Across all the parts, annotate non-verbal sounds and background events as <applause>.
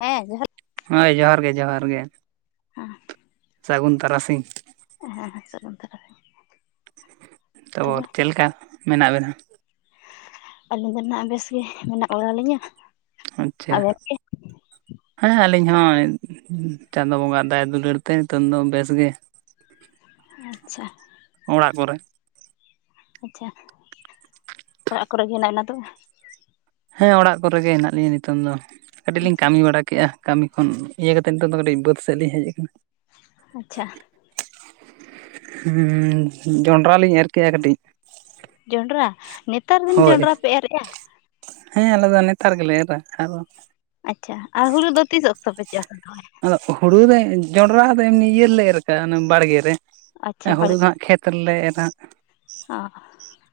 ᱦᱮᱸ ᱡᱚᱦᱟᱨ ᱦᱳᱭ ᱡᱚᱦᱟᱨ ᱜᱮ ᱡᱚᱦᱟᱨ ᱜᱮ ᱥᱟᱹᱜᱩᱱ ᱛᱟᱨᱟᱥᱤᱧ ᱦᱮᱸ ᱥᱟᱹᱜᱩᱱ ᱛᱟᱨᱟ ᱥᱤᱧ ᱛᱟᱯᱚᱨ ᱪᱮᱫᱞᱮᱠᱟ ᱢᱮᱱᱟᱜ ᱵᱮᱱᱟ? ᱟᱹᱞᱤᱧ ᱫᱚ ᱱᱟᱜ ᱵᱮᱥ ᱜᱮ ᱢᱮᱱᱟᱜ ᱵᱟᱲᱟᱞᱤᱧᱟᱹ ᱟᱪᱪᱷᱟ <inaudible> ᱦᱮᱸ ᱟᱹᱞᱤᱧ ᱦᱚᱸ ᱪᱟᱸᱫᱚ ᱵᱚᱸᱜᱟ ᱫᱟᱭᱟ ᱫᱩᱞᱟᱹᱲ ᱛᱮ ᱱᱤᱛᱚᱝ ᱫᱚ ᱵᱮᱥ ᱜᱮ ᱟᱪᱪᱷᱟ ᱚᱲᱟᱜ ᱠᱚᱨᱮ ᱟᱪᱪᱷᱟ ᱚᱲᱟᱜ ᱠᱚᱨᱮ ᱜᱮ ᱦᱮᱱᱟᱜ ᱵᱮᱱᱟ ᱫᱚ ᱦᱮᱸ ᱚᱲᱟᱜ ᱠᱚᱨᱮ ᱜᱮ ᱦᱮᱱᱟᱜ ᱞᱤᱧᱟ ᱱᱤᱛᱚᱝ ᱫᱚ ᱠᱟᱹᱴᱤᱡ ᱞᱤᱧ ᱟᱪᱪᱷᱟ ᱠᱟᱹᱢᱤ ᱵᱟᱲᱟ ᱠᱮᱜᱼᱟ᱾ ᱠᱟᱹᱢᱤ ᱠᱷᱚᱱ ᱤᱭᱟᱹ ᱠᱟᱛᱮᱫ ᱱᱤᱛᱚᱜ ᱫᱚ ᱠᱟᱹᱴᱤᱡᱽ ᱵᱟᱹᱫᱽ ᱥᱮᱫ ᱞᱤᱧ ᱦᱮᱡ ᱟᱠᱟᱱᱟ᱾ ᱟᱪᱪᱷᱟ ᱡᱚᱱᱰᱨᱟ ᱞᱤᱧ ᱮᱨ ᱠᱮᱜᱼᱟ ᱠᱟᱹᱴᱤᱡ᱾ ᱡᱚᱸᱰᱨᱟ ᱱᱮᱛᱟᱨ ᱫᱤᱱ ᱦᱳᱭ ᱡᱚᱸᱰᱨᱟ ᱯᱮ ᱮᱨᱮᱫᱼᱟ ᱦᱮᱸ ᱟᱞᱮ ᱫᱚ ᱱᱮᱛᱟᱨ ᱜᱮᱞᱮ ᱮᱨᱟ ᱟᱨ ᱟᱪᱪᱷᱟ ᱟᱨ ᱦᱩᱲᱩ ᱫᱚ ᱛᱤᱥ ᱚᱠᱛᱚ ᱯᱮ ᱪᱟᱥᱟ ᱛᱚᱵᱮ ᱟᱫᱚ ᱦᱩᱲᱩ ᱫᱚ ᱡᱚᱸᱰᱨᱟ ᱫᱚ ᱮᱢᱱᱤ ᱤᱭᱟᱹ ᱨᱮᱞᱮ ᱮᱨ ᱞᱮᱠᱟ ᱵᱟᱲᱜᱮ ᱨᱮ ᱟᱪᱪᱷᱟ ᱦᱩᱲᱩ ᱵᱟᱲᱜᱮ ᱫᱚ ᱦᱟᱸᱜ ᱠᱷᱮᱛ ᱠᱷᱮᱛ ᱨᱮᱞᱮ ᱮᱨᱟ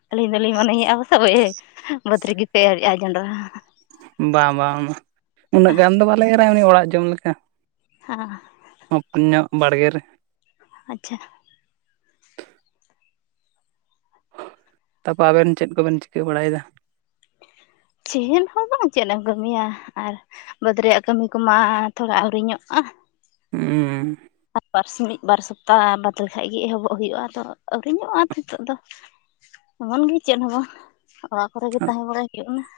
ᱟᱹᱞᱤᱧ ᱫᱚᱞᱤᱧ ᱢᱚᱱᱮᱭᱮᱜᱼᱟ ᱯᱟᱥᱮᱜ ᱵᱟᱹᱫᱽ ᱨᱮᱜᱮᱯᱮ ᱮᱨᱮᱫᱼᱟ ᱡᱚᱸᱰᱨᱟ ᱵᱟᱝ ᱵᱟᱝ ᱵᱟᱝ ᱩᱱᱟᱹᱜ ᱜᱟᱱ ᱫᱚ ᱵᱟᱞᱮ ᱮᱨᱟ ᱮᱢᱱᱤ ᱚᱲᱟᱜ ᱡᱚᱢ ᱞᱮᱠᱟ ᱚᱸ ᱯᱩᱧᱚᱜ ᱵᱟᱲᱜᱮ ᱨᱮ ᱟᱪᱪᱷᱟ ᱛᱟᱯᱚᱨ ᱟᱵᱮᱱ ᱪᱮᱫ ᱠᱚᱵᱮᱱ ᱪᱤᱠᱟᱹ ᱵᱟᱲᱟᱭᱮᱫᱟ? ᱪᱮᱫ ᱦᱚᱸ ᱵᱟᱝ, ᱪᱮᱫ ᱮᱢ ᱠᱟᱹᱢᱤᱭᱟ ᱟᱨ ᱵᱟᱹᱫᱽ ᱨᱮᱭᱟᱜ ᱠᱟᱹᱢᱤ ᱠᱚᱢᱟ ᱛᱷᱚᱲᱟ ᱟᱹᱣᱨᱤᱧᱚᱜᱼᱟ ᱾ ᱩᱸᱻ ᱵᱟᱨ ᱥᱤᱧ ᱢᱤᱫ ᱵᱟᱨ ᱥᱚᱯᱛᱟᱦ ᱵᱟᱫᱽ ᱞᱮᱠᱷᱟᱡ ᱜᱮ ᱮᱦᱚᱵᱚᱜ ᱦᱩᱭᱩᱜᱼᱟ ᱟᱫᱚ ᱟᱹᱣᱨᱤᱧᱚᱜᱼᱟ ᱱᱤᱛᱚᱜ ᱫᱚ ᱾ ᱮᱢᱚᱱ ᱜᱮ ᱪᱮᱫ ᱦᱚᱸᱵᱚᱱ ᱚᱲᱟᱜ ᱠᱚᱨᱮᱜ ᱜᱮ ᱛᱟᱦᱮᱸ ᱵᱟᱲᱟᱭ ᱦᱩᱭᱩᱜ ᱠᱟᱱᱟ ᱾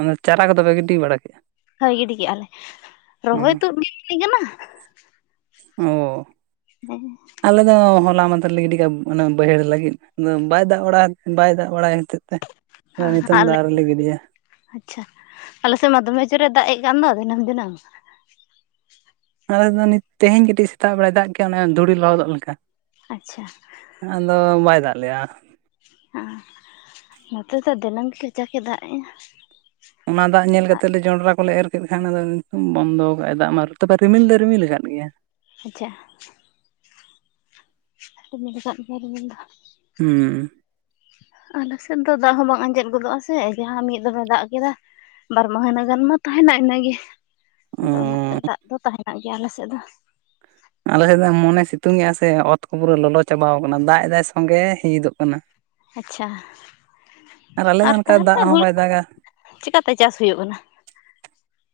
ᱚᱱᱟ ᱪᱟᱨᱟ ᱠᱚᱫᱚ ᱯᱮ ᱜᱤᱰᱤ ᱵᱟᱲᱟ ᱠᱮᱫᱼᱟ? ᱦᱳᱭ ᱜᱤᱰᱤ ᱠᱮᱫᱼᱟ ᱞᱮ ᱨᱚᱦᱚᱭ ᱛᱩᱫ ᱜᱮ <unintelligible> ᱠᱟᱱᱟ ᱾ ᱚ ᱦᱮᱸ ᱟᱞᱮ ᱫᱚ ᱦᱚᱞᱟ ᱢᱟᱫᱷᱮᱨ ᱨᱮ ᱞᱮ ᱜᱤᱰᱤ ᱠᱟᱜᱼᱟ ᱚᱱᱟ ᱵᱟᱹᱭᱦᱟᱹᱲ ᱞᱟᱹᱜᱤᱫ ᱵᱟᱭ ᱫᱟᱜ ᱵᱟᱲᱟ ᱵᱟᱭ ᱫᱟᱜ ᱵᱟᱲᱟᱭ ᱦᱚᱛᱮᱫ ᱛᱮ ᱟᱫᱚ ᱱᱤᱛᱚᱝ ᱫᱚ ᱟᱞᱮ ᱟᱹᱣᱨᱤ ᱞᱮ ᱜᱤᱫᱤᱭᱟ ᱾ ᱟᱪᱪᱷᱟ ᱟᱞᱮ ᱥᱮᱫ ᱢᱟ ᱫᱚᱢᱮ ᱡᱩᱨᱮᱱ ᱫᱟᱜ ᱮ ᱠᱟᱱ ᱫᱚ ᱫᱤᱱᱟᱹᱢ ᱫᱤᱱᱟᱹᱝ ᱾ ᱟᱞᱮ ᱫᱚ ᱱᱤᱛ ᱛᱮᱦᱮᱧ ᱠᱟᱹᱴᱤᱡ ᱥᱮᱛᱟᱜ ᱵᱮᱲᱟᱭ ᱫᱟᱜ ᱠᱮᱜ-ᱟ ᱚᱱᱮ ᱫᱷᱩᱲᱤ ᱞᱚᱦᱚᱫᱚᱜ ᱞᱮᱠᱟ ᱾ ᱟᱪᱪᱷᱟ ᱾ ᱟᱫᱚ ᱵᱟᱭ ᱫᱟᱜ ᱞᱮᱜᱼᱟ ᱾ ᱱᱚᱛᱮ ᱫᱚ ᱫᱤᱱᱟᱝ ᱜᱮ ᱠᱷᱮᱡᱟᱠ ᱠᱮ ᱫᱟᱜ ᱮᱜ ᱟ ᱾ ᱚᱱᱟ ᱫᱟᱜ ᱧᱮᱞ ᱠᱟᱛᱮᱫ ᱞᱮ ᱡᱚᱸᱰᱨᱟ ᱠᱚᱞᱮ ᱮᱨ ᱠᱮᱫ ᱠᱷᱟᱱ ᱚᱱᱟᱫᱚ ᱵᱚᱱᱫᱚ ᱠᱟᱜᱼᱟ ᱫᱟᱜ ᱢᱟ, ᱛᱚᱵᱮ ᱨᱤᱢᱤᱞ ᱫᱚ ᱨᱤᱢᱤᱞ ᱟᱠᱟᱫ ᱜᱮᱭᱟ ᱾ ᱟᱪᱪᱷᱟ ᱾ ᱢᱮᱱ ᱟᱠᱟᱫ ᱜᱮᱭᱟ ᱫᱚ ᱾ ᱦᱩᱸ ᱟᱞᱮ ᱥᱮᱫ ᱫᱚ ᱫᱟᱜ ᱦᱚᱸ ᱵᱟᱝ ᱟᱸᱡᱮᱫ ᱜᱚᱫᱚᱜᱼᱟ ᱥᱮ ᱡᱟᱦᱟᱸ ᱢᱤᱫ ᱫᱚᱢᱮ ᱫᱟᱜ ᱠᱮᱫᱟ ᱵᱟᱨ ᱢᱟᱹᱦᱤᱱᱟ ᱜᱟᱱ ᱢᱟ ᱛᱟᱦᱮᱱᱟ ᱤᱱᱟᱹᱜᱮ, ᱚ ᱟᱫᱚ ᱚᱱᱟᱛᱮ ᱫᱟᱜ ᱫᱚ ᱛᱟᱦᱮᱱᱟ ᱜᱮᱭᱟ ᱟᱞᱮ ᱥᱮᱫ ᱫᱚ ᱾ ᱟᱞᱮ ᱥᱮᱫ ᱫᱚ ᱮᱢᱚᱱᱮ ᱥᱤᱛᱩᱝ ᱮᱼᱟ ᱥᱮ ᱚᱛ ᱠᱚ ᱯᱩᱨᱟᱹ ᱞᱚᱞᱚ ᱪᱟᱵᱟᱣ ᱠᱟᱱᱟ ᱫᱟᱜ ᱮᱫᱟᱭ ᱥᱚᱸᱜᱮ ᱦᱤᱡᱤᱫᱚᱜ ᱠᱟᱱᱟ ᱾ ᱟᱪᱪᱷᱟ ᱟᱞᱮ ᱫᱚ ᱟᱨ ᱚᱱᱠᱟ ᱫᱟᱜ ᱛᱟᱦᱚᱞᱮ ᱦᱚᱸ ᱦᱩᱲᱩ ᱵᱟᱭ ᱫᱟᱜᱟ <unintelligible> ᱪᱮᱠᱟᱛᱮ ᱪᱟᱥ ᱦᱩᱭᱩᱜ ᱠᱟᱱᱟ?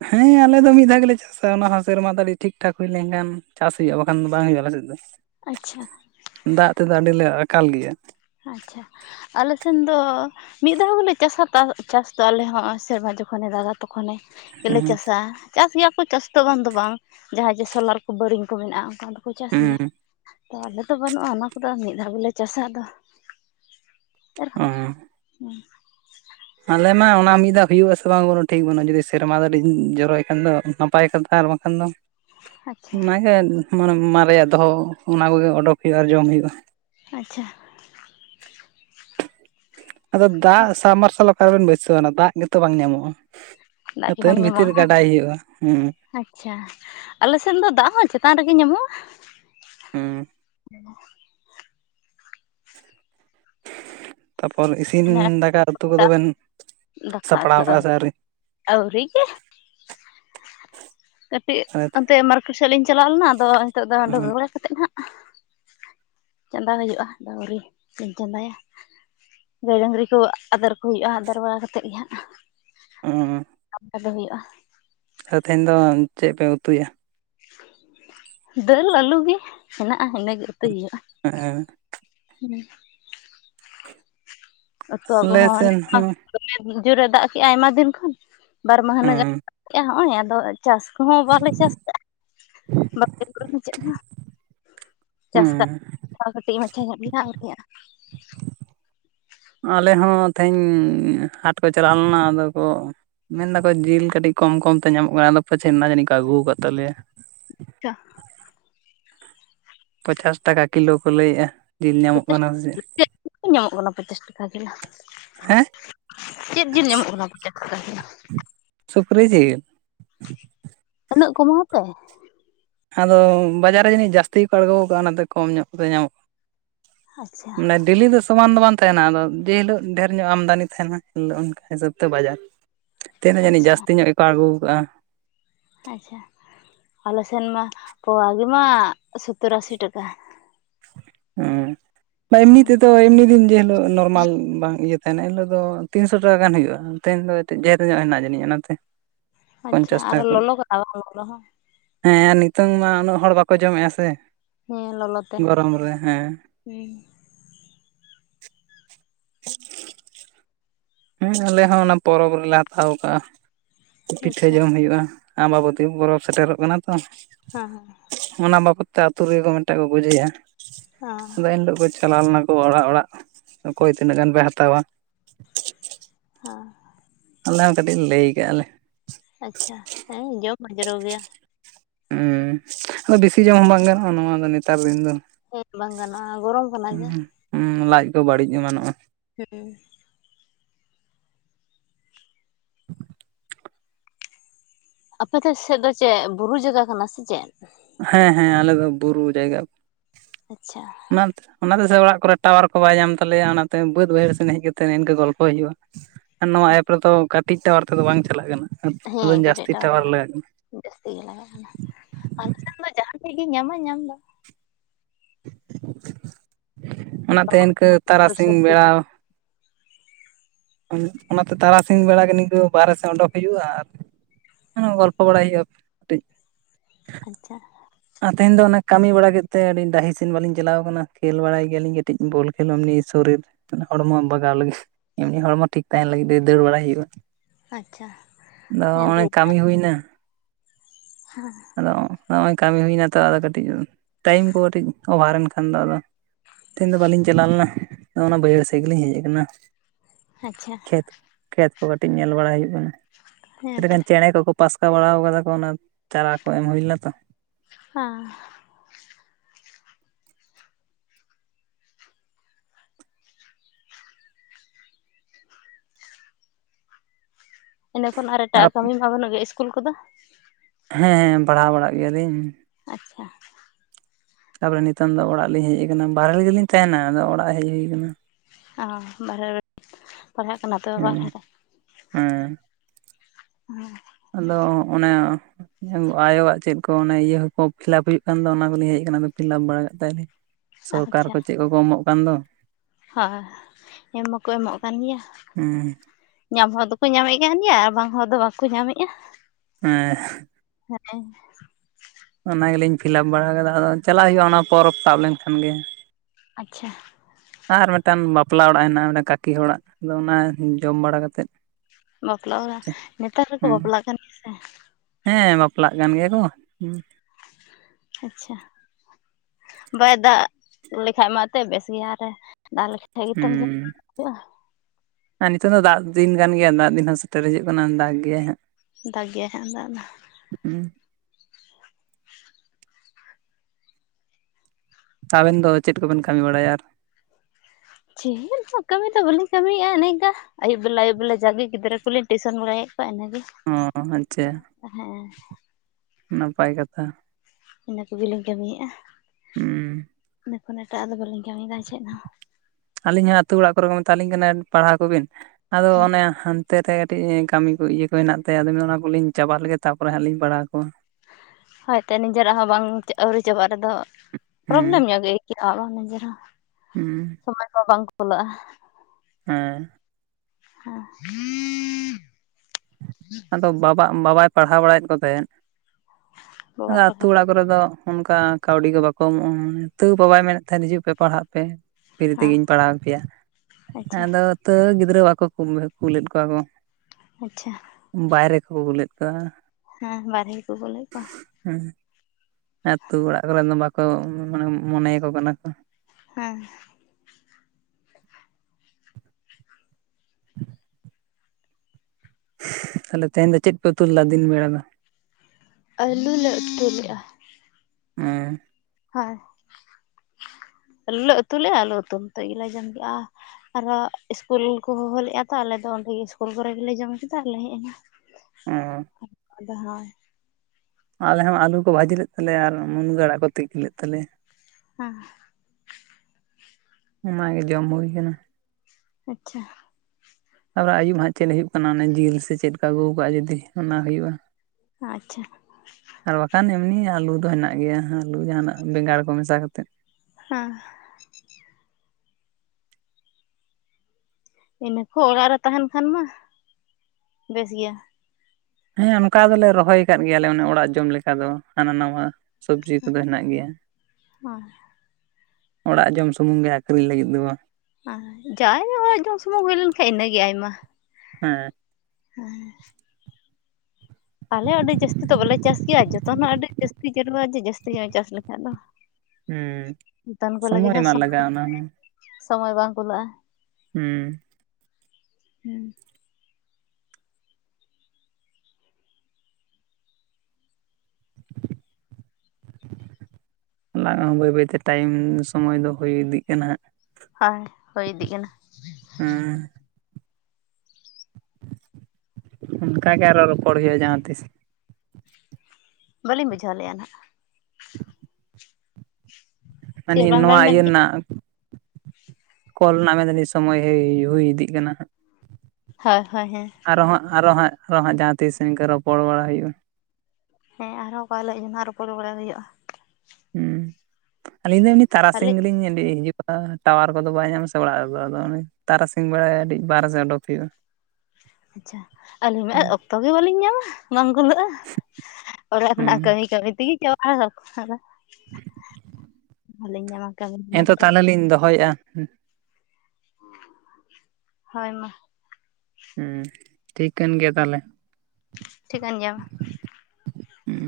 ᱦᱮᱸ ᱟᱞᱮ ᱫᱚ ᱢᱤᱫ ᱫᱷᱟᱣ ᱜᱮᱞᱮ ᱪᱟᱥᱟ ᱚᱱᱟ ᱦᱚᱸ ᱥᱮᱨᱢᱟ ᱫᱚ ᱟᱹᱰᱤ ᱴᱷᱤᱠ ᱴᱷᱟᱠ ᱦᱩᱭ ᱞᱮᱱᱠᱷᱟᱱ ᱾ ᱪᱟᱥ ᱦᱩᱭᱩᱜᱼᱟ ᱵᱟᱠᱷᱟᱱ ᱫᱚ ᱵᱟᱝ ᱦᱩᱭᱩᱜᱼᱟ ᱟᱞᱮᱥᱮᱫ ᱫᱚ ᱾ ᱟᱪᱪᱷᱟ ᱾ ᱫᱟᱜ ᱛᱮᱫᱚ ᱟᱹᱰᱤᱞᱮ ᱟᱠᱟᱞ ᱜᱮᱭᱟ ᱾ ᱟᱪᱪᱷᱟ ᱟᱞᱮ ᱥᱮᱱ ᱫᱚ ᱢᱤᱫ ᱫᱷᱟᱣ <inaudible> ᱪᱟᱥᱟ, ᱪᱟᱥ ᱫᱚ ᱟᱞᱮ ᱦᱚᱸ ᱥᱮᱨᱢᱟ ᱡᱚᱠᱷᱚᱱᱮ ᱫᱟᱜᱟ ᱛᱚᱠᱷᱚᱱᱮ ᱜᱮᱞᱮ ᱦᱩᱸ ᱪᱟᱥᱟ, ᱪᱟᱥ ᱜᱮᱭᱟ ᱠᱚ ᱪᱟᱥ ᱫᱚ ᱵᱟᱝ ᱫᱚ ᱵᱟᱝ ᱡᱟᱦᱟᱸᱭ ᱡᱮ ᱥᱳᱞᱟᱨ ᱠᱚ ᱵᱳᱨᱤᱝ ᱠᱚ ᱢᱮᱱᱟᱜᱼᱟ <inaudible> ᱠᱚ ᱪᱟᱥ ᱜᱮᱭᱟ, ᱦᱩᱸ ᱛᱚ ᱟᱞᱮ ᱫᱚ ᱵᱟᱹᱱᱩᱜᱼᱟ ᱚᱱᱟ ᱠᱚᱫᱚ ᱢᱤᱫ ᱫᱷᱟᱣ ᱜᱮᱞᱮ ᱪᱟᱥᱟ ᱟᱫᱚ ᱮ ᱨᱮᱦᱚᱸ ᱚ ᱦᱩ ᱾ ᱟᱞᱮ ᱢᱟ ᱚᱱᱟ ᱢᱤᱫ ᱫᱷᱟᱣ ᱦᱩᱭᱩᱜ ᱟᱥᱮ ᱵᱟᱝ ᱠᱚᱱᱚ ᱴᱷᱤᱠ ᱵᱟᱹᱱᱩᱜᱼᱟ, ᱡᱩᱫᱤ ᱥᱮᱨᱢᱟ ᱡᱟᱲᱤ ᱡᱚᱨᱚᱭ ᱠᱷᱟᱱ ᱫᱚ ᱱᱟᱯᱟᱭ ᱠᱟᱛᱷᱟ ᱟᱨ ᱵᱟᱝᱠᱷ ᱠᱷᱟᱱ ᱫᱚ ᱟᱪᱪᱷᱟ ᱚᱱᱟᱜᱮ ᱢᱟᱱᱮ ᱢᱟᱨᱮᱭᱟᱜ ᱫᱚᱦᱚ ᱚᱱᱟ ᱠᱚᱜᱮ ᱚᱰᱚᱠ ᱦᱳᱭᱳᱜᱼᱟ ᱟᱨ ᱡᱚᱢ ᱦᱳᱭᱳᱜᱼᱟ ᱾ ᱟᱪᱪᱷᱟ ᱾ ᱟᱫᱚ ᱫᱟᱜ ᱥᱟᱢ ᱢᱟᱨᱥᱟᱞ ᱚᱠᱟᱨᱮᱵᱮᱱ ᱵᱟᱹᱭᱥᱟᱹᱣᱟ ᱫᱟᱜ ᱜᱮᱛᱚ ᱵᱟᱝ ᱧᱟᱢᱚᱜᱼᱟ ᱾ ᱫᱟᱜ ᱜᱮ ᱟᱹᱛᱷᱟᱹᱱ ᱵᱟᱝ ᱵᱷᱤᱛᱤᱨ ᱧᱟᱢᱚᱜᱼᱟ ᱨᱮ ᱵᱟᱝ ᱜᱟᱰᱟᱭ ᱦᱩᱭᱩᱜᱼᱟ ᱦᱩᱸ ᱾ ᱟᱪᱪᱷᱟ ᱟᱞᱮ ᱥᱮᱱ ᱫᱚ ᱫᱟᱜ ᱦᱚᱸ ᱪᱮᱛᱟᱱ ᱨᱮᱜᱮ ᱧᱟᱢᱚᱜᱼᱟ ᱾ ᱦᱩᱸ <inaudible> ᱛᱟᱯᱚᱨ ᱤᱥᱤᱱ ᱫᱟᱠᱟ ᱩᱛᱩ ᱠᱚᱫᱚ ᱫᱟᱜ ᱵᱮᱱ ᱥᱟᱯᱲᱟᱣ ᱠᱟᱜᱼᱟ ᱥᱮ ᱟᱣᱨᱤ? ᱟᱣᱨᱤ ᱜᱮ ᱾ ᱠᱟᱹᱴᱤᱡ ᱚᱱᱛᱮ ᱢᱟᱨᱠᱮᱴ ᱥᱮᱫ ᱞᱤᱧ ᱪᱟᱞᱟᱣ ᱞᱮᱱᱟ ᱟᱫᱚ ᱦᱤᱛᱳᱜ ᱫᱚ ᱰᱟᱹᱵᱨᱟᱹ ᱦᱩᱸ ᱵᱟᱲᱟ ᱠᱟᱛᱮᱫ ᱦᱟᱸᱜ ᱪᱚᱸᱫᱟ ᱦᱳᱭᱳᱜᱼᱟ, ᱟᱫᱚ ᱟᱣᱨᱤ ᱞᱤᱧ ᱪᱚᱸᱫᱟᱭᱟ ᱾ ᱜᱟᱹᱭ ᱰᱟᱹᱝᱨᱤ ᱠᱚ ᱟᱫᱮᱨ ᱠᱚ ᱦᱩᱭᱩᱜᱼᱟ ᱟᱫᱮᱨ ᱵᱟᱲᱟ ᱠᱟᱛᱮᱫ ᱜᱮ ᱦᱟᱸᱜ ᱾ ᱩᱸ <inaudible> ᱦᱩᱭᱩᱜᱼᱟ ᱾ ᱟᱫᱚ ᱛᱮᱦᱮᱧ ᱫᱚ ᱪᱮᱫ ᱯᱮ ᱩᱛᱩᱭᱟ ᱫᱟᱹᱞ ᱟᱞᱩ ᱜᱮ ᱦᱮᱱᱟᱜᱼᱟ, ᱤᱱᱟᱹ ᱜᱮ ᱩᱛᱩᱭ ᱦᱩᱭᱩᱜᱼᱟ ᱦᱮᱸ <inaudible> ᱩᱛᱩ ᱟᱜᱩ ᱟᱞᱮ ᱦᱚᱸ ᱥᱮᱱ <inaudible> ᱫᱚᱢᱮ ᱡᱳᱨᱮ ᱫᱟᱜ ᱠᱮᱜᱼᱟ ᱟᱭᱢᱟ ᱫᱤᱱ ᱠᱷᱚᱱ ᱵᱟᱨ ᱢᱟᱹᱦᱱᱟᱹ ᱜᱟᱱᱮ ᱦᱩᱸ ᱫᱟᱜ <inaudible> ᱦᱚᱜ-ᱚᱭ ᱟᱫᱚ ᱪᱟᱥ ᱠᱚᱦᱚᱸ ᱵᱟᱞᱮ ᱪᱟᱥ ᱠᱟᱜ-ᱟ <unintelligible> ᱪᱟᱥ ᱦᱩᱸ ᱠᱟᱜ ᱠᱟᱹᱴᱤᱡ ᱢᱟᱪᱷᱟ ᱧᱚᱜ ᱢᱮᱱᱟᱜᱼᱟ ᱟᱣᱨᱤᱭᱟᱜ-ᱟ ᱟᱞᱮ ᱦᱚᱸ ᱛᱮᱦᱮᱧ ᱦᱟᱴ ᱠᱚ ᱪᱟᱞᱟᱣ ᱞᱮᱱᱟ ᱟᱫᱚ ᱠᱚ ᱢᱮᱱ ᱫᱟᱠᱚ ᱡᱤᱞ ᱠᱟᱹᱴᱤᱡ ᱠᱚᱢ ᱠᱚᱢ ᱛᱮ ᱧᱟᱢᱚᱜ ᱠᱟᱱᱟ ᱟᱫᱚ ᱯᱟᱪᱷᱮ <inaudible> ᱡᱟᱹᱱᱤᱡ ᱠᱚ ᱟᱹᱜᱩ ᱠᱟᱜ ᱛᱟᱞᱮᱭᱟ <inaudible> ᱯᱚᱪᱟᱥ ᱴᱟᱠᱟ ᱠᱤᱞᱳ ᱠᱚ ᱞᱟᱹᱭᱮᱜᱼᱟ <inaudible> ᱯᱚᱪᱟᱥ ᱴᱟᱠᱟ ᱠᱤᱞᱳ ᱦᱮᱸ ᱪᱮᱫ ᱡᱤᱞ ᱧᱟᱢᱚᱜ ᱠᱟᱱᱟ ᱯᱚᱪᱟᱥ ᱴᱟᱠᱟ ᱠᱤᱞᱳ ᱥᱩᱠᱨᱤ ᱡᱤᱞ ᱩᱱᱟᱹᱜ ᱠᱚᱢᱟ ᱛᱮ ᱟᱫᱚ ᱵᱟᱡᱟᱨ ᱨᱮ ᱡᱟᱹᱱᱤᱡ ᱡᱟᱹᱥᱛᱤ ᱜᱮᱠᱚ ᱟᱲᱜᱳ ᱠᱟᱜᱼᱟ ᱚᱱᱟᱛᱮ ᱠᱚᱢ ᱧᱚᱜ ᱛᱮ ᱧᱟᱢᱚᱜ ᱟᱪᱪᱷᱟ ᱢᱟᱱᱮ ᱰᱮᱞᱤ ᱫᱚ ᱥᱚᱢᱟᱱ ᱫᱚ ᱵᱟᱝ ᱛᱟᱦᱮᱱᱟ ᱟᱫᱚ ᱡᱮ ᱦᱤᱞᱳᱜ ᱰᱷᱮᱨ ᱧᱚᱜ ᱟᱢᱫᱟᱱᱤ ᱛᱟᱦᱮᱱᱟ ᱤᱱᱦᱤᱞᱳᱜ ᱚᱱᱠᱟ ᱦᱤᱥᱟᱹᱵ ᱛᱮ ᱵᱟᱡᱟᱨ <inaudible> ᱛᱮᱦᱮᱧ ᱫᱚ ᱡᱟᱹᱱᱤᱡ ᱟᱪᱪᱷᱟ ᱡᱟᱹᱥᱛᱤ ᱧᱚᱜ ᱜᱮᱠᱚ ᱟᱜᱩ ᱠᱟᱜᱼᱟ ᱟᱪᱪᱷᱟ᱾ ᱟᱞᱮ ᱥᱮᱱ ᱢᱟ ᱛᱳᱣᱟ ᱜᱮ ᱢᱟ ᱥᱚᱛᱛᱚᱨ ᱟᱥᱤ ᱴᱟᱠᱟ ᱦᱮ ᱮᱢᱱᱤ ᱦᱩᱸ ᱛᱮᱛᱚ ᱮᱢᱱᱤ ᱫᱤᱱ ᱡᱮ ᱦᱤᱞᱳᱜ ᱢᱟᱞ ᱵᱟᱝ ᱤᱭᱟᱹ ᱛᱟᱦᱮᱱᱟ ᱮᱱᱦᱤᱞᱳᱜ ᱫᱚ ᱛᱤᱱᱥᱚ ᱴᱟᱠᱟ ᱜᱟᱱ ᱦᱩᱭᱩᱜᱼᱟ, ᱛᱮᱦᱮᱞ ᱫᱚᱴᱤᱡ ᱰᱷᱮᱨ ᱧᱚᱜ ᱦᱮᱱᱟᱜ-ᱟ ᱡᱟᱹᱱᱤᱡ ᱚᱱᱟᱛᱮ ᱟᱪᱪᱷᱟ ᱯᱚᱧᱪᱟᱥ ᱟᱨᱚ ᱴᱟᱠᱟ ᱠᱷᱚᱱ ᱞᱚᱞᱚ <inaudible> ᱦᱮᱸ ᱟᱨ ᱱᱤᱛᱚᱝ ᱢᱟ ᱩᱱᱟᱹᱜ ᱦᱚᱲ ᱵᱟᱠᱚ ᱡᱚᱢᱮᱜᱼᱟ ᱥᱮ ᱦᱮᱸ ᱞᱚᱞᱚ ᱛᱮ ᱜᱚᱨᱚᱢ ᱨᱮ ᱦᱮᱸ ᱦᱩ <inaudible> ᱦᱮᱸ ᱟᱞᱮ ᱦᱚᱸ ᱚᱱᱟ ᱯᱚᱨᱚᱵᱽ ᱨᱮᱞᱮ ᱦᱟᱛᱟᱣ ᱠᱟᱜᱼᱟ ᱯᱤᱴᱷᱟᱹ ᱟᱪᱪᱷᱟ ᱡᱚᱢ ᱦᱩᱭᱩᱜᱼᱟ᱾ ᱟᱵᱟᱵᱚᱛᱤ ᱯᱚᱨᱚᱵᱽ ᱥᱮᱴᱮᱨᱚᱜ ᱠᱟᱱᱟ ᱛᱚ ᱦᱮᱸ ᱦᱮᱸ ᱚᱱᱟ ᱵᱟᱵᱚᱛ-ᱛᱮ ᱟᱛᱳ ᱨᱮᱜᱮ ᱠᱚ ᱢᱤᱫᱴᱮᱡ ᱠᱚ ᱜᱚᱡᱮᱭᱟ ᱦᱮᱸ ᱟᱫᱚ ᱮᱱᱦᱤᱞᱳᱜ ᱪᱟᱞᱟᱣ ᱞᱮᱱᱟ ᱠᱚ ᱚᱲᱟᱜ ᱚᱲᱟᱜ ᱚᱠᱚᱭ ᱛᱤᱱᱟᱹᱜ ᱜᱟᱱ ᱯᱮ ᱦᱟᱛᱟᱣᱟ <unintelligible> ᱚ ᱟᱞᱮ ᱦᱚᱸ ᱠᱟᱹᱴᱤᱡ ᱞᱟᱹᱭ ᱠᱟᱜᱼᱟ ᱞᱮ ᱟᱪᱪᱷᱟ ᱦᱮᱸ ᱡᱚᱢ ᱦᱚᱸ <unintelligible> ᱜᱮᱭᱟ ᱦᱮᱸ᱾ ᱟᱫᱚ ᱵᱮᱥᱤ ᱡᱚᱢ ᱦᱚᱸ ᱵᱟᱝ ᱜᱟᱱᱚᱜᱼᱟ ᱱᱚᱣᱟ ᱫᱚ ᱱᱮᱛᱟᱨ ᱫᱤᱱ ᱫᱚ᱾ ᱦᱮᱸ ᱵᱟᱝ ᱜᱟᱱᱚᱜᱼᱟ ᱜᱚᱨᱚᱢ ᱠᱟᱱᱟ ᱡᱮ ᱦᱩᱸ ᱞᱟᱡ ᱠᱚ ᱵᱟᱹᱲᱤᱡ ᱮᱢᱟᱱᱚᱜᱼᱟ ᱦᱮᱸ ᱟᱯᱮ ᱥᱮᱫ ᱫᱚ ᱪᱮᱫ ᱵᱩᱨᱩ ᱡᱟᱭᱜᱟ ᱠᱟᱱᱟ ᱥᱮ ᱪᱮᱫ? ᱦᱮᱸ ᱦᱮᱸ ᱟᱞᱮ ᱫᱚ ᱵᱩᱨᱩ ᱡᱟᱭᱜᱟ ᱟᱪᱪᱷᱟ ᱚᱱᱟ ᱚᱱᱟᱛᱮ ᱥᱮ ᱚᱲᱟᱜ ᱠᱚᱨᱮ ᱴᱟᱣᱟᱨ ᱠᱚ ᱵᱟᱭ ᱧᱟᱢ ᱛᱟᱞᱮᱭᱟ ᱚᱱᱟᱛᱮ ᱵᱟᱹᱫᱽ ᱵᱟᱹᱭᱦᱟᱹᱲ ᱥᱮᱱ ᱦᱮᱡ ᱠᱟᱛᱮᱫ ᱱᱤᱱᱠᱟᱹ ᱜᱚᱞᱯᱚ ᱦᱩᱭᱩᱜᱼᱟ᱾ <inaudible> ᱟᱨ ᱱᱚᱣᱟ ᱮᱯ ᱨᱮᱫᱚ ᱠᱟᱹᱴᱤᱡ ᱴᱟᱣᱟᱨ ᱛᱮᱫᱚ ᱵᱟᱝ ᱪᱟᱞᱟᱜ ᱠᱟᱱᱟ᱾ᱟᱫᱚ ᱦᱮᱸ ᱠᱟᱹᱴᱤᱡ ᱡᱟᱹᱥᱛᱤ ᱴᱟᱣᱟᱨ ᱞᱟᱜᱟᱜ ᱠᱟᱱᱟ᱾ ᱡᱟᱹᱥᱛᱤ ᱜᱮ ᱞᱟᱜᱟᱜ ᱠᱟᱱᱟ᱾ ᱟᱞᱮᱥᱮᱫ ᱫᱚ ᱡᱟᱦᱟᱸ ᱛᱤᱱᱟᱹᱜ ᱜᱮᱤ ᱧᱟᱢᱟᱭ ᱧᱟᱢ ᱫᱚ ᱚᱱᱟᱛᱮ ᱤᱱᱠᱟᱹ ᱥᱩᱨ ᱛᱟᱨᱟᱥᱤᱧ ᱥᱩᱨ ᱛᱮ ᱵᱮᱲᱟ ᱚᱱᱟᱛᱮ ᱛᱟᱨᱟᱥᱤᱧ ᱵᱮᱲᱟ ᱜᱮ ᱱᱤᱱᱠᱟᱹ ᱵᱟᱦᱨᱮ ᱥᱮᱫ ᱚᱰᱚᱠᱚᱜ ᱦᱩᱭᱩᱜᱼᱟ ᱟᱨ ᱚᱱᱟ ᱜᱚᱞᱯᱚ ᱵᱟᱲᱟᱭ ᱦᱩᱭᱩᱜᱼᱟ᱾ ᱮᱯᱮ ᱟᱪᱪᱷᱟ ᱛᱮᱦᱮᱧ ᱫᱚ ᱚᱱᱟ ᱠᱟᱹᱢᱤ ᱵᱟᱲᱟ ᱠᱮᱫ ᱛᱮ ᱟᱹᱰᱤ ᱰᱟᱦᱤᱥᱮᱱ ᱵᱟᱞᱤᱧ ᱪᱟᱞᱟᱣ ᱟᱠᱟᱱᱟ ᱠᱷᱮᱞ ᱵᱟᱲᱟᱭ ᱜᱮᱭᱟᱞᱤᱧ ᱠᱟᱹᱴᱤᱡ ᱵᱚᱞ ᱠᱷᱮᱞ ᱮᱢᱱᱤ ᱠᱟᱴᱤᱡ ᱥᱚᱨᱤᱨ ᱦᱚᱲᱢᱚ ᱵᱟᱜᱟᱣ ᱞᱟᱹᱜᱤᱫ, ᱮᱢᱱᱤ ᱦᱚᱲᱢᱚ ᱴᱷᱤᱠ ᱛᱟᱦᱮᱱ ᱞᱟᱹᱜᱤᱫ ᱫᱟᱹᱲ ᱵᱟᱲᱟᱭ ᱦᱩᱭᱩᱜᱼᱟ ᱟᱪᱪᱷᱟ ᱟᱫᱚ ᱦᱮᱸ ᱚᱱᱮ ᱠᱟᱹᱢᱤ ᱦᱩᱭ ᱮᱱᱟ ᱦᱮᱸ ᱟᱫᱚ ᱱᱚᱜᱼᱚᱭ ᱠᱟᱹᱢᱤ ᱦᱩᱭᱱᱟ ᱛᱚ ᱟᱫᱚ ᱠᱟᱹᱴᱤᱡ ᱴᱟᱭᱤᱢ ᱠᱚ ᱠᱟᱹᱴᱤᱡ ᱚᱵᱷᱟᱨᱮᱱ ᱠᱷᱟᱱ ᱫᱚ ᱟᱫᱚ ᱛᱮᱦᱮᱧ ᱫᱚ ᱵᱟᱹᱞᱤᱧ ᱪᱟᱞᱟᱣ ᱞᱮᱱᱟ ᱚᱱᱟ ᱵᱟᱹᱭᱦᱟᱹᱲ ᱥᱮᱫ ᱜᱮᱞᱤᱧ ᱦᱮᱡ ᱟᱠᱟᱱᱟ ᱟᱪᱪᱷᱟ ᱠᱷᱮᱛ ᱠᱚ ᱠᱟᱹᱴᱤᱡ ᱧᱮᱞ ᱵᱟᱲᱟ ᱦᱩᱭᱩᱜ ᱠᱟᱱᱟ ᱦᱮᱸ ᱮᱱᱛᱮᱫ <unintelligible> ᱪᱮᱸᱬᱮ ᱠᱚᱠᱚ ᱯᱟᱥᱠᱟ ᱵᱟᱲᱟᱣ ᱠᱟᱫᱟ ᱠᱚ ᱚᱱᱟ ᱪᱟᱨᱟ ᱠᱚ ᱮᱢ ᱦᱩᱭᱞᱮᱱᱟ ᱛᱚ ᱦᱮᱸ ᱤᱱᱟᱹ ᱠᱷᱚᱱ ᱟᱨ ᱮᱴᱟᱜ ᱠᱟᱹᱢᱤ ᱫᱟ ᱵᱟᱹᱱᱩᱜ ᱜᱮᱭᱟ ᱤᱥᱠᱩᱞ ᱠᱚᱫᱚ ᱦᱮᱸ ᱯᱟᱲᱦᱟᱣ ᱵᱟᱲᱟᱜ ᱜᱮᱭᱟᱞᱤᱧ ᱟᱪᱪᱷᱟ ᱛᱟᱯᱚᱨᱮ ᱱᱤᱛᱚᱝ ᱫᱚ ᱚᱲᱟᱜ ᱞᱤᱧ ᱦᱮᱡ ᱟᱠᱟᱱᱟ ᱵᱟᱨᱦᱮ ᱨᱮ ᱜᱮᱞᱤᱧ ᱛᱟᱦᱮᱱᱟ ᱟᱫᱚ ᱚᱲᱟᱜ ᱦᱮᱡ ᱦᱩᱭ ᱟᱠᱟᱱᱟ ᱵᱟᱨᱦᱮ ᱨᱮ ᱵᱮᱱ ᱯᱟᱲᱦᱟᱜ ᱠᱟᱱᱟ ᱛᱚᱵᱮ ᱵᱟᱨᱦᱮ ᱨᱮ ᱦᱮᱸ ᱦᱮᱸ ᱟᱫᱚ ᱚᱱᱮ ᱟᱭᱳᱣᱟᱜ ᱪᱮᱫ ᱠᱚ ᱤᱭᱟᱹ ᱯᱷᱤᱞᱟᱯ ᱦᱩᱭᱩᱜ ᱠᱟᱱ ᱫᱚ ᱚᱱᱟ ᱠᱚᱞᱤᱧ ᱦᱮᱡ ᱟᱠᱟᱱᱟ ᱯᱷᱤᱞᱟᱯ ᱵᱟᱲᱟ ᱠᱟᱜ ᱛᱟᱭᱟᱞᱤᱧ ᱥᱚᱨᱠᱟᱨ ᱟᱪᱪᱷᱟ ᱠᱚ ᱪᱮᱫ ᱠᱚᱠᱚ ᱮᱢᱚᱜ ᱠᱟᱱ ᱫᱚ ᱦᱳᱭ ᱮᱢ ᱢᱟᱠᱚ ᱮᱢᱚᱜ ᱠᱟᱱ ᱜᱮᱭᱟ ᱦᱮᱸ ᱧᱟᱢ ᱦᱚᱲ ᱫᱚᱠᱚ ᱧᱟᱢᱮᱫ ᱠᱟᱱ ᱜᱮᱭᱟ ᱵᱟᱝ ᱦᱚᱲ ᱫᱚ ᱵᱟᱠᱚ ᱧᱟᱢᱮᱫᱼᱟ ᱦᱮᱸ ᱦᱮᱸ ᱚᱱᱟ ᱜᱮᱞᱤᱧ ᱯᱷᱤᱞᱟᱯ ᱵᱟᱲᱟ ᱠᱟᱫᱟ ᱟᱫᱚ ᱪᱟᱞᱟᱜ ᱦᱩᱭᱩᱜᱼᱟ ᱚᱱᱟ ᱯᱚᱨᱚᱵᱽ ᱛᱟᱵ ᱞᱮᱱᱠᱷᱟᱱ ᱜᱮ ᱟᱪᱪᱷᱟ ᱟᱨ ᱢᱤᱫᱴᱟᱝ ᱵᱟᱯᱞᱟ ᱚᱲᱟᱜ ᱦᱮᱱᱟᱜᱼᱟ ᱠᱟᱹᱠᱤ ᱦᱚᱲᱟᱜ ᱟᱫᱚ ᱚᱱᱟ ᱡᱚᱢ ᱵᱟᱲᱟ ᱠᱟᱛᱮᱫ ᱵᱟᱯᱞᱟ ᱚᱲᱟ ᱱᱮᱛᱟᱨ ᱦᱚᱸᱠᱚ ᱦᱮᱸ ᱵᱟᱯᱞᱟᱜ ᱠᱟᱱ ᱜᱮᱭᱟ ᱥᱮ ᱦᱮᱸ ᱵᱟᱯᱞᱟᱜ ᱠᱟᱱ ᱜᱮᱭᱟ ᱠᱚ ᱟᱪᱪᱷᱟ ᱵᱟᱭ ᱫᱟᱜ ᱞᱮᱠᱷᱟᱡ ᱟᱛᱮ ᱵᱮᱥ ᱜᱮᱭᱟ ᱟᱨᱮ ᱫᱟᱜ ᱞᱮᱠᱷ ᱟᱡ ᱦᱮᱸ ᱜᱮᱛᱚᱢ <unintelligible> ᱦᱩᱭᱩᱜ-ᱟ ᱟᱨ ᱱᱤᱛᱚᱝ ᱫᱚ ᱫᱟᱜ ᱫᱤᱱ ᱠᱟᱱ ᱜᱮᱭᱟ ᱫᱟᱜ ᱫᱤᱱ ᱦᱚ ᱥᱮᱴᱮᱨ ᱦᱤᱡᱩᱜ ᱠᱟᱱᱟ ᱫᱟᱜ ᱜᱮᱭᱟᱭ ᱦᱟᱸᱜ ᱫᱟᱜ ᱜᱮᱭᱟᱭ ᱦᱟᱜ ᱫᱟᱜ ᱫᱚ ᱦᱩᱸᱜ ᱩᱸ ᱟᱵᱮᱱ ᱫᱚ ᱪᱮᱫ ᱠᱚᱵᱮᱱ ᱠᱟᱹᱢᱤ ᱵᱟᱲᱟᱭᱟ ᱟᱨ ᱪᱮᱫ ᱦᱚ ᱠᱟᱹᱢᱤ ᱫᱚ ᱵᱟᱹᱞᱤᱧ ᱠᱟᱹᱢᱤᱭᱮᱫᱼᱟ ᱱᱮᱝᱠᱟ ᱟᱭᱩᱵ ᱵᱮᱞᱟ ᱟᱭᱩᱵ ᱵᱮᱞᱟ ᱡᱟᱞᱤ ᱜᱤᱫᱽᱨᱟᱹ ᱠᱚᱞᱤᱧ ᱴᱤᱭᱥᱚᱱ ᱵᱟᱲᱟᱭᱮᱫ ᱠᱚᱣᱟ ᱤᱱᱟᱹᱜᱮ ᱚ ᱟᱪᱪᱷᱟ ᱦᱮᱸ ᱱᱟᱯᱟᱭ ᱠᱟᱛᱷᱟ ᱤᱱᱟᱹ ᱠᱚᱜᱮᱞᱤᱧ ᱠᱟᱹᱢᱤᱭᱮᱫᱼᱟ, ᱦᱩᱸ ᱤᱱᱟᱹ ᱠᱷᱚᱱ ᱮᱴᱟᱜᱟᱜ ᱫᱚ ᱵᱟᱹᱞᱤᱧ ᱠᱟᱹᱢᱤᱭᱮᱫᱟ ᱪᱮᱫ ᱦᱚᱸ ᱟᱹᱞᱤᱧ ᱦᱚᱸ ᱟᱹᱛᱩ ᱚᱲᱟᱜ ᱠᱚᱨᱮ ᱠᱚ ᱢᱮᱛᱟᱞᱤᱧ ᱠᱟᱱᱟ ᱯᱟᱲᱦᱟᱣ ᱠᱚᱵᱤᱱ ᱟᱫᱚ ᱟᱪᱪᱷᱟ ᱚᱱᱮ ᱦᱟᱱ ᱛᱮᱨᱮ ᱠᱟᱴᱤᱡ ᱠᱟᱢᱤ ᱠᱳ ᱤᱭᱟᱹᱠᱩ ᱦᱮᱱᱟᱜ ᱛᱮ ᱟᱫᱚ ᱚᱱᱟ ᱠᱚᱞᱤᱧ ᱪᱟᱵᱟ ᱞᱮᱜᱮ ᱛᱟᱯᱚᱨᱮ ᱦᱟᱸᱜ ᱞᱤᱧ ᱯᱟᱲᱦᱟᱣ ᱠᱚᱣᱟ ᱦᱳᱭᱛᱚ ᱱᱤᱡᱮᱨᱟᱜ ᱦᱚ ᱵᱟᱝ ᱟᱹᱣᱨᱤ ᱪᱟᱵᱟᱜ ᱨᱮᱫᱚ ᱯᱨᱚᱵᱞᱮᱢ ᱦᱩᱸ ᱧᱚᱜ ᱜᱮ ᱪᱮᱫᱟᱜ ᱵᱟᱝ ᱞᱮᱡᱮᱨᱟ ᱦᱩ ᱥᱚᱢᱚᱭ ᱠᱚ ᱵᱟᱝ ᱠᱩᱞᱟᱹᱜᱼᱟ ᱦᱮᱸ ᱦᱮᱸ ᱟᱫᱚ ᱵᱟᱵᱟ ᱵᱟᱵᱟᱭ ᱯᱟᱲᱦᱟᱣ ᱵᱟᱲᱟᱭᱮᱫ ᱠᱚ ᱛᱟᱦᱮᱫ ᱟᱫᱚ ᱢᱳᱵᱟᱭᱤᱞ ᱟᱛᱩ ᱵᱟᱠᱷᱨᱟ ᱚᱲᱟᱜ ᱠᱚᱨᱮ ᱫᱚ ᱚᱱᱠᱟ ᱠᱟᱹᱣᱰᱤ ᱠᱚ ᱵᱟᱠᱚ ᱮᱢᱚᱜᱼᱟ ᱛᱟᱹᱣ ᱵᱟᱵᱟᱭ ᱢᱮᱱᱮᱫ ᱛᱟᱦᱮᱸᱱ ᱦᱤᱡᱩᱜ ᱯᱮ ᱯᱟᱲᱦᱟᱜ ᱛᱮ ᱯᱤᱨᱤ ᱦᱮᱸ ᱛᱮᱜᱮᱧ ᱯᱟᱲᱦᱟᱣ ᱯᱮᱭᱟ ᱟᱪᱪᱷᱟ ᱟᱫᱚ ᱛᱟᱹᱣ ᱜᱤᱫᱽᱨᱟᱹ ᱵᱟᱠᱚ ᱠᱩᱢ ᱠᱩᱞᱮᱫ ᱠᱚᱣᱟ ᱠᱚ ᱟᱪᱪᱷᱟ ᱵᱟᱭᱨᱮ ᱠᱩ ᱠᱩᱞᱮᱫ ᱠᱚᱣᱟ ᱦᱮ ᱵᱟᱨᱦᱮ ᱠᱚ ᱠᱚᱞᱮᱫ ᱠᱚᱣᱟ ᱦᱩ ᱟᱛᱳ ᱚᱲᱟᱜ ᱠᱚᱨᱮ ᱫᱚ ᱵᱟᱠᱚ ᱢᱟᱱᱮ ᱢᱚᱱᱮᱭᱟᱠᱚ ᱠᱟᱱᱟ ᱠᱚ ᱦᱮ ᱛᱟᱦᱞᱮ ᱛᱮᱦᱮᱧ ᱫᱚ ᱪᱮᱫ ᱯᱮ ᱩᱛᱩ ᱞᱮᱫᱟ ᱫᱤᱱ ᱵᱮᱲᱟ ᱫᱚ ᱟᱹᱞᱩ ᱞᱮ ᱩᱛᱩ ᱞᱮᱜ-ᱟ ᱩᱻ ᱦᱳᱭ ᱟᱞᱩ ᱞᱮ ᱩᱛᱩ ᱞᱮᱜ-ᱟ ᱟᱞᱩ ᱩᱛᱩ ᱟᱛᱮ ᱜᱮᱞᱮ ᱡᱚᱢ ᱠᱮᱜ-ᱟ ᱟᱨᱚ ᱤᱥᱠᱩᱞ ᱠᱚ ᱦᱚᱦᱚ ᱞᱮᱜ-ᱟ ᱛᱚ ᱟᱞᱮ ᱫᱚ ᱚᱸᱰᱮ ᱥᱠᱩᱞ ᱠᱚᱨᱮ ᱜᱮᱞᱮ ᱡᱚᱢ ᱠᱮᱫᱟ ᱟᱨᱞᱮ ᱦᱮᱡ ᱮᱱᱟ ᱦᱮᱸ ᱟᱫᱚ ᱦᱳᱭ ᱟᱞᱮ ᱦᱚᱸ ᱟᱞᱩ ᱠᱚ ᱵᱷᱟᱹᱡᱤ ᱞᱮᱫ ᱛᱟᱞᱮᱭᱟ ᱟᱨ ᱢᱩᱱᱜᱟᱹ ᱟᱲᱟᱜ ᱠᱚ ᱛᱤᱠᱤ ᱞᱮᱫ ᱛᱟᱞᱮᱭᱟ ᱦᱚ ᱚᱱᱟᱜᱮ ᱡᱚᱢ ᱦᱩᱭ ᱠᱟᱱᱟ ᱟᱪᱪᱷᱟ ᱟᱨ ᱟᱹᱭᱩᱵ ᱪᱮᱫ ᱦᱩᱭᱩᱜ ᱠᱟᱱᱟ ᱚᱱᱮ ᱡᱤᱞ ᱥᱮ ᱪᱮᱫ ᱠᱳ ᱟᱹᱜᱩ ᱠᱟᱜ-ᱟ ᱡᱩᱫᱤ ᱚᱱᱟ ᱦᱩᱭᱩᱜ-ᱟ ᱟᱪᱪᱷᱟ ᱟᱨ ᱵᱟᱠᱷᱟᱱ ᱮᱢᱱᱤ ᱟᱞᱩ ᱫᱚ ᱦᱮᱱᱟᱜ ᱜᱮᱭᱟ ᱟᱞᱩ ᱡᱟᱦᱱᱟᱜ ᱵᱮᱸᱜᱟᱲ ᱠᱚ ᱢᱮᱥᱟ ᱠᱟᱛᱮᱫ ᱦᱮ ᱤᱱᱟᱹᱠᱳ ᱚᱲᱟᱜ ᱨᱮ ᱛᱟᱦᱮᱱ ᱠᱷᱟᱱ ᱢᱟ ᱵᱮᱥ ᱜᱮᱭᱟ ᱦᱮ ᱚᱱᱠᱟ ᱫᱚᱞᱮ ᱨᱚᱦᱚᱭ ᱠᱟᱫ ᱜᱮᱭᱟ ᱞᱮ ᱚᱱᱮ ᱚᱲᱟᱜ ᱡᱚᱢ ᱞᱮᱠᱟ ᱫᱚ ᱦᱟᱱᱟ ᱱᱟᱣᱟ ᱥᱚᱵᱽᱡᱤ ᱠᱚᱫᱚ ᱦᱮᱱᱟᱜ ᱜᱮᱭᱟ ᱦᱮᱸ ᱚᱲᱟᱜ ᱡᱚᱢ ᱥᱩᱢᱩᱝ ᱜᱮ ᱟᱹᱠᱷᱨᱤᱧ ᱞᱟᱹᱜᱤᱫ ᱫᱚ ᱵᱟᱝ ᱾ ᱟᱨ ᱡᱟᱦᱟᱸᱭ ᱡᱚᱢ ᱥᱩᱢᱩᱝ ᱦᱩᱭ ᱞᱮᱱᱠᱷᱟᱡ ᱤᱱᱟᱹᱜᱮ ᱟᱭᱢᱟ ᱾ ᱦᱮᱸ ᱾ ᱦᱮᱸ ᱾ ᱟᱞᱮ ᱟᱹᱰᱤ ᱡᱟᱹᱥᱛᱤ ᱫᱚ ᱵᱟᱞᱮ ᱪᱟᱥ ᱜᱮᱭᱟ, ᱡᱚᱛᱚᱱᱟᱜ ᱟᱹᱰᱤ ᱡᱟᱹᱥᱛᱤ ᱡᱟᱹᱨᱩᱣᱟ ᱡᱮ ᱡᱟᱹᱥᱛᱤ ᱜᱮᱞᱮ ᱪᱟᱥ ᱞᱮᱠᱷᱟᱡ ᱫᱚ ᱾ ᱦᱩᱸ, ᱥᱚᱢᱚᱭ ᱮᱢ ᱞᱟᱜᱟᱜ-ᱟ ᱚᱱᱟ ᱦᱚᱸ ᱾ ᱥᱚᱢᱚᱭ ᱵᱟᱝ ᱠᱩᱞᱟᱹᱜ-ᱟ ᱾ ᱦᱩᱸ ᱾ ᱦᱩᱸ ᱾ ᱟᱞᱟᱝᱟ ᱦᱚᱸ ᱵᱟᱹᱭ ᱵᱟᱹᱭᱛᱮ ᱴᱟᱭᱤᱢ ᱥᱚᱢᱚᱭ ᱫᱚ ᱦᱩᱭ ᱤᱫᱤᱜ ᱠᱟᱱᱟ ᱦᱟᱸᱜ ᱾ ᱦᱳᱭ ᱦᱩᱭ ᱤᱫᱤᱜ ᱠᱟᱱᱟ ᱾ ᱦᱮᱸ ᱾ ᱚᱱᱠᱟ ᱜᱮ ᱟᱨᱚ ᱨᱚᱯᱚᱲ ᱦᱩᱭᱩᱜ-ᱟ ᱡᱟᱦᱟ ᱛᱤᱥ ᱵᱟᱹᱞᱤᱧ ᱵᱩᱡᱟᱹᱣ ᱞᱮᱜ-ᱟ ᱱᱟᱦᱟᱜ ᱢᱟᱱᱮ ᱪᱮᱫ ᱵᱟᱝ ᱵᱮᱱ ᱱᱚᱣᱟ ᱢᱮᱱ ᱤᱭᱟᱹ ᱠᱮᱜ ᱨᱮᱱᱟᱜ ᱠᱚᱞ ᱨᱮᱱᱟᱜ ᱢᱮᱱ ᱫᱟᱹᱞᱤᱧ ᱥᱚᱢᱚᱭ ᱦᱩᱭ ᱦᱩᱭ ᱤᱫᱤᱜ ᱠᱟᱱᱟ ᱦᱟᱸᱜ ᱾ ᱦᱳᱭ ᱦᱳᱭ, ᱦᱮᱸ ᱾ ᱟᱨᱚ ᱦᱟᱸᱜ ᱟᱨᱦᱚᱸ ᱦᱟᱸᱜ ᱟᱨᱚ ᱦᱟᱸᱜ ᱡᱟᱦᱟᱸ ᱛᱤᱥ ᱤᱱᱠᱟᱹ ᱨᱚᱯᱚᱲ ᱵᱟᱲᱟ ᱦᱩᱭᱩᱜᱼᱟ ᱾ ᱦᱮᱸ, ᱟᱨᱦᱚ ᱚᱠᱟ ᱦᱤᱞᱳᱜ ᱦᱟᱸᱜ ᱨᱚᱯᱚᱲ ᱵᱟᱲᱟ ᱦᱩᱭᱩᱜ-ᱟ ᱾ ᱦᱩᱸ, ᱟᱹᱞᱤᱧ ᱫᱚ ᱩᱱᱤ ᱛᱟᱨᱟᱥᱤᱧ ᱟᱞᱮ ᱜᱮᱞᱤᱧ ᱧᱮᱞ ᱦᱤᱡᱩᱜ ᱾ ᱴᱟᱣᱟᱨ ᱠᱚᱫᱚ ᱵᱟᱭ ᱧᱟᱢ ᱟᱥᱮ ᱚᱲᱟᱜ ᱨᱮᱫᱚ ᱟᱫᱚ ᱛᱟᱨᱟᱥᱤᱧ ᱵᱮᱲᱟᱭ ᱟᱹᱰᱤ ᱵᱟᱨᱦᱮ ᱥᱮ ᱚᱰᱚᱠ ᱦᱩᱭᱩᱜ-ᱟ ᱾ ᱟᱪᱪᱷᱟ, ᱟᱹᱞᱤᱧ ᱢᱟ ᱚᱠᱛᱚ ᱜᱮ ᱵᱟᱹᱞᱤᱧ ᱧᱟᱢᱟ, ᱵᱟᱝ ᱠᱩᱞᱟᱹᱜ-ᱟ ᱾ ᱚᱲᱟᱜ ᱦᱮᱸ ᱨᱮᱱᱟᱜ ᱠᱟᱹᱢᱤ ᱠᱟᱹᱢᱤ ᱛᱮᱜᱮ ᱪᱟᱵᱟᱜ-ᱟ ᱚᱠᱛᱚ ᱫᱚ ᱾ ᱵᱟᱹᱞᱤᱧ ᱧᱟᱢᱟ ᱾ ᱦᱮᱸᱛᱚ ᱛᱟᱦᱚᱞᱮ ᱞᱤᱧ ᱫᱚᱦᱚᱭᱮᱫ-ᱟ ᱾ ᱦᱳᱭ ᱢᱟ ᱾ ᱦᱮᱸ, ᱴᱷᱤᱠ ᱠᱟᱱ ᱜᱮᱭᱟ ᱛᱟᱦᱞᱮ ᱾ ᱴᱷᱤᱠᱟᱹᱧ ᱧᱟᱢᱟ ᱦᱮᱸ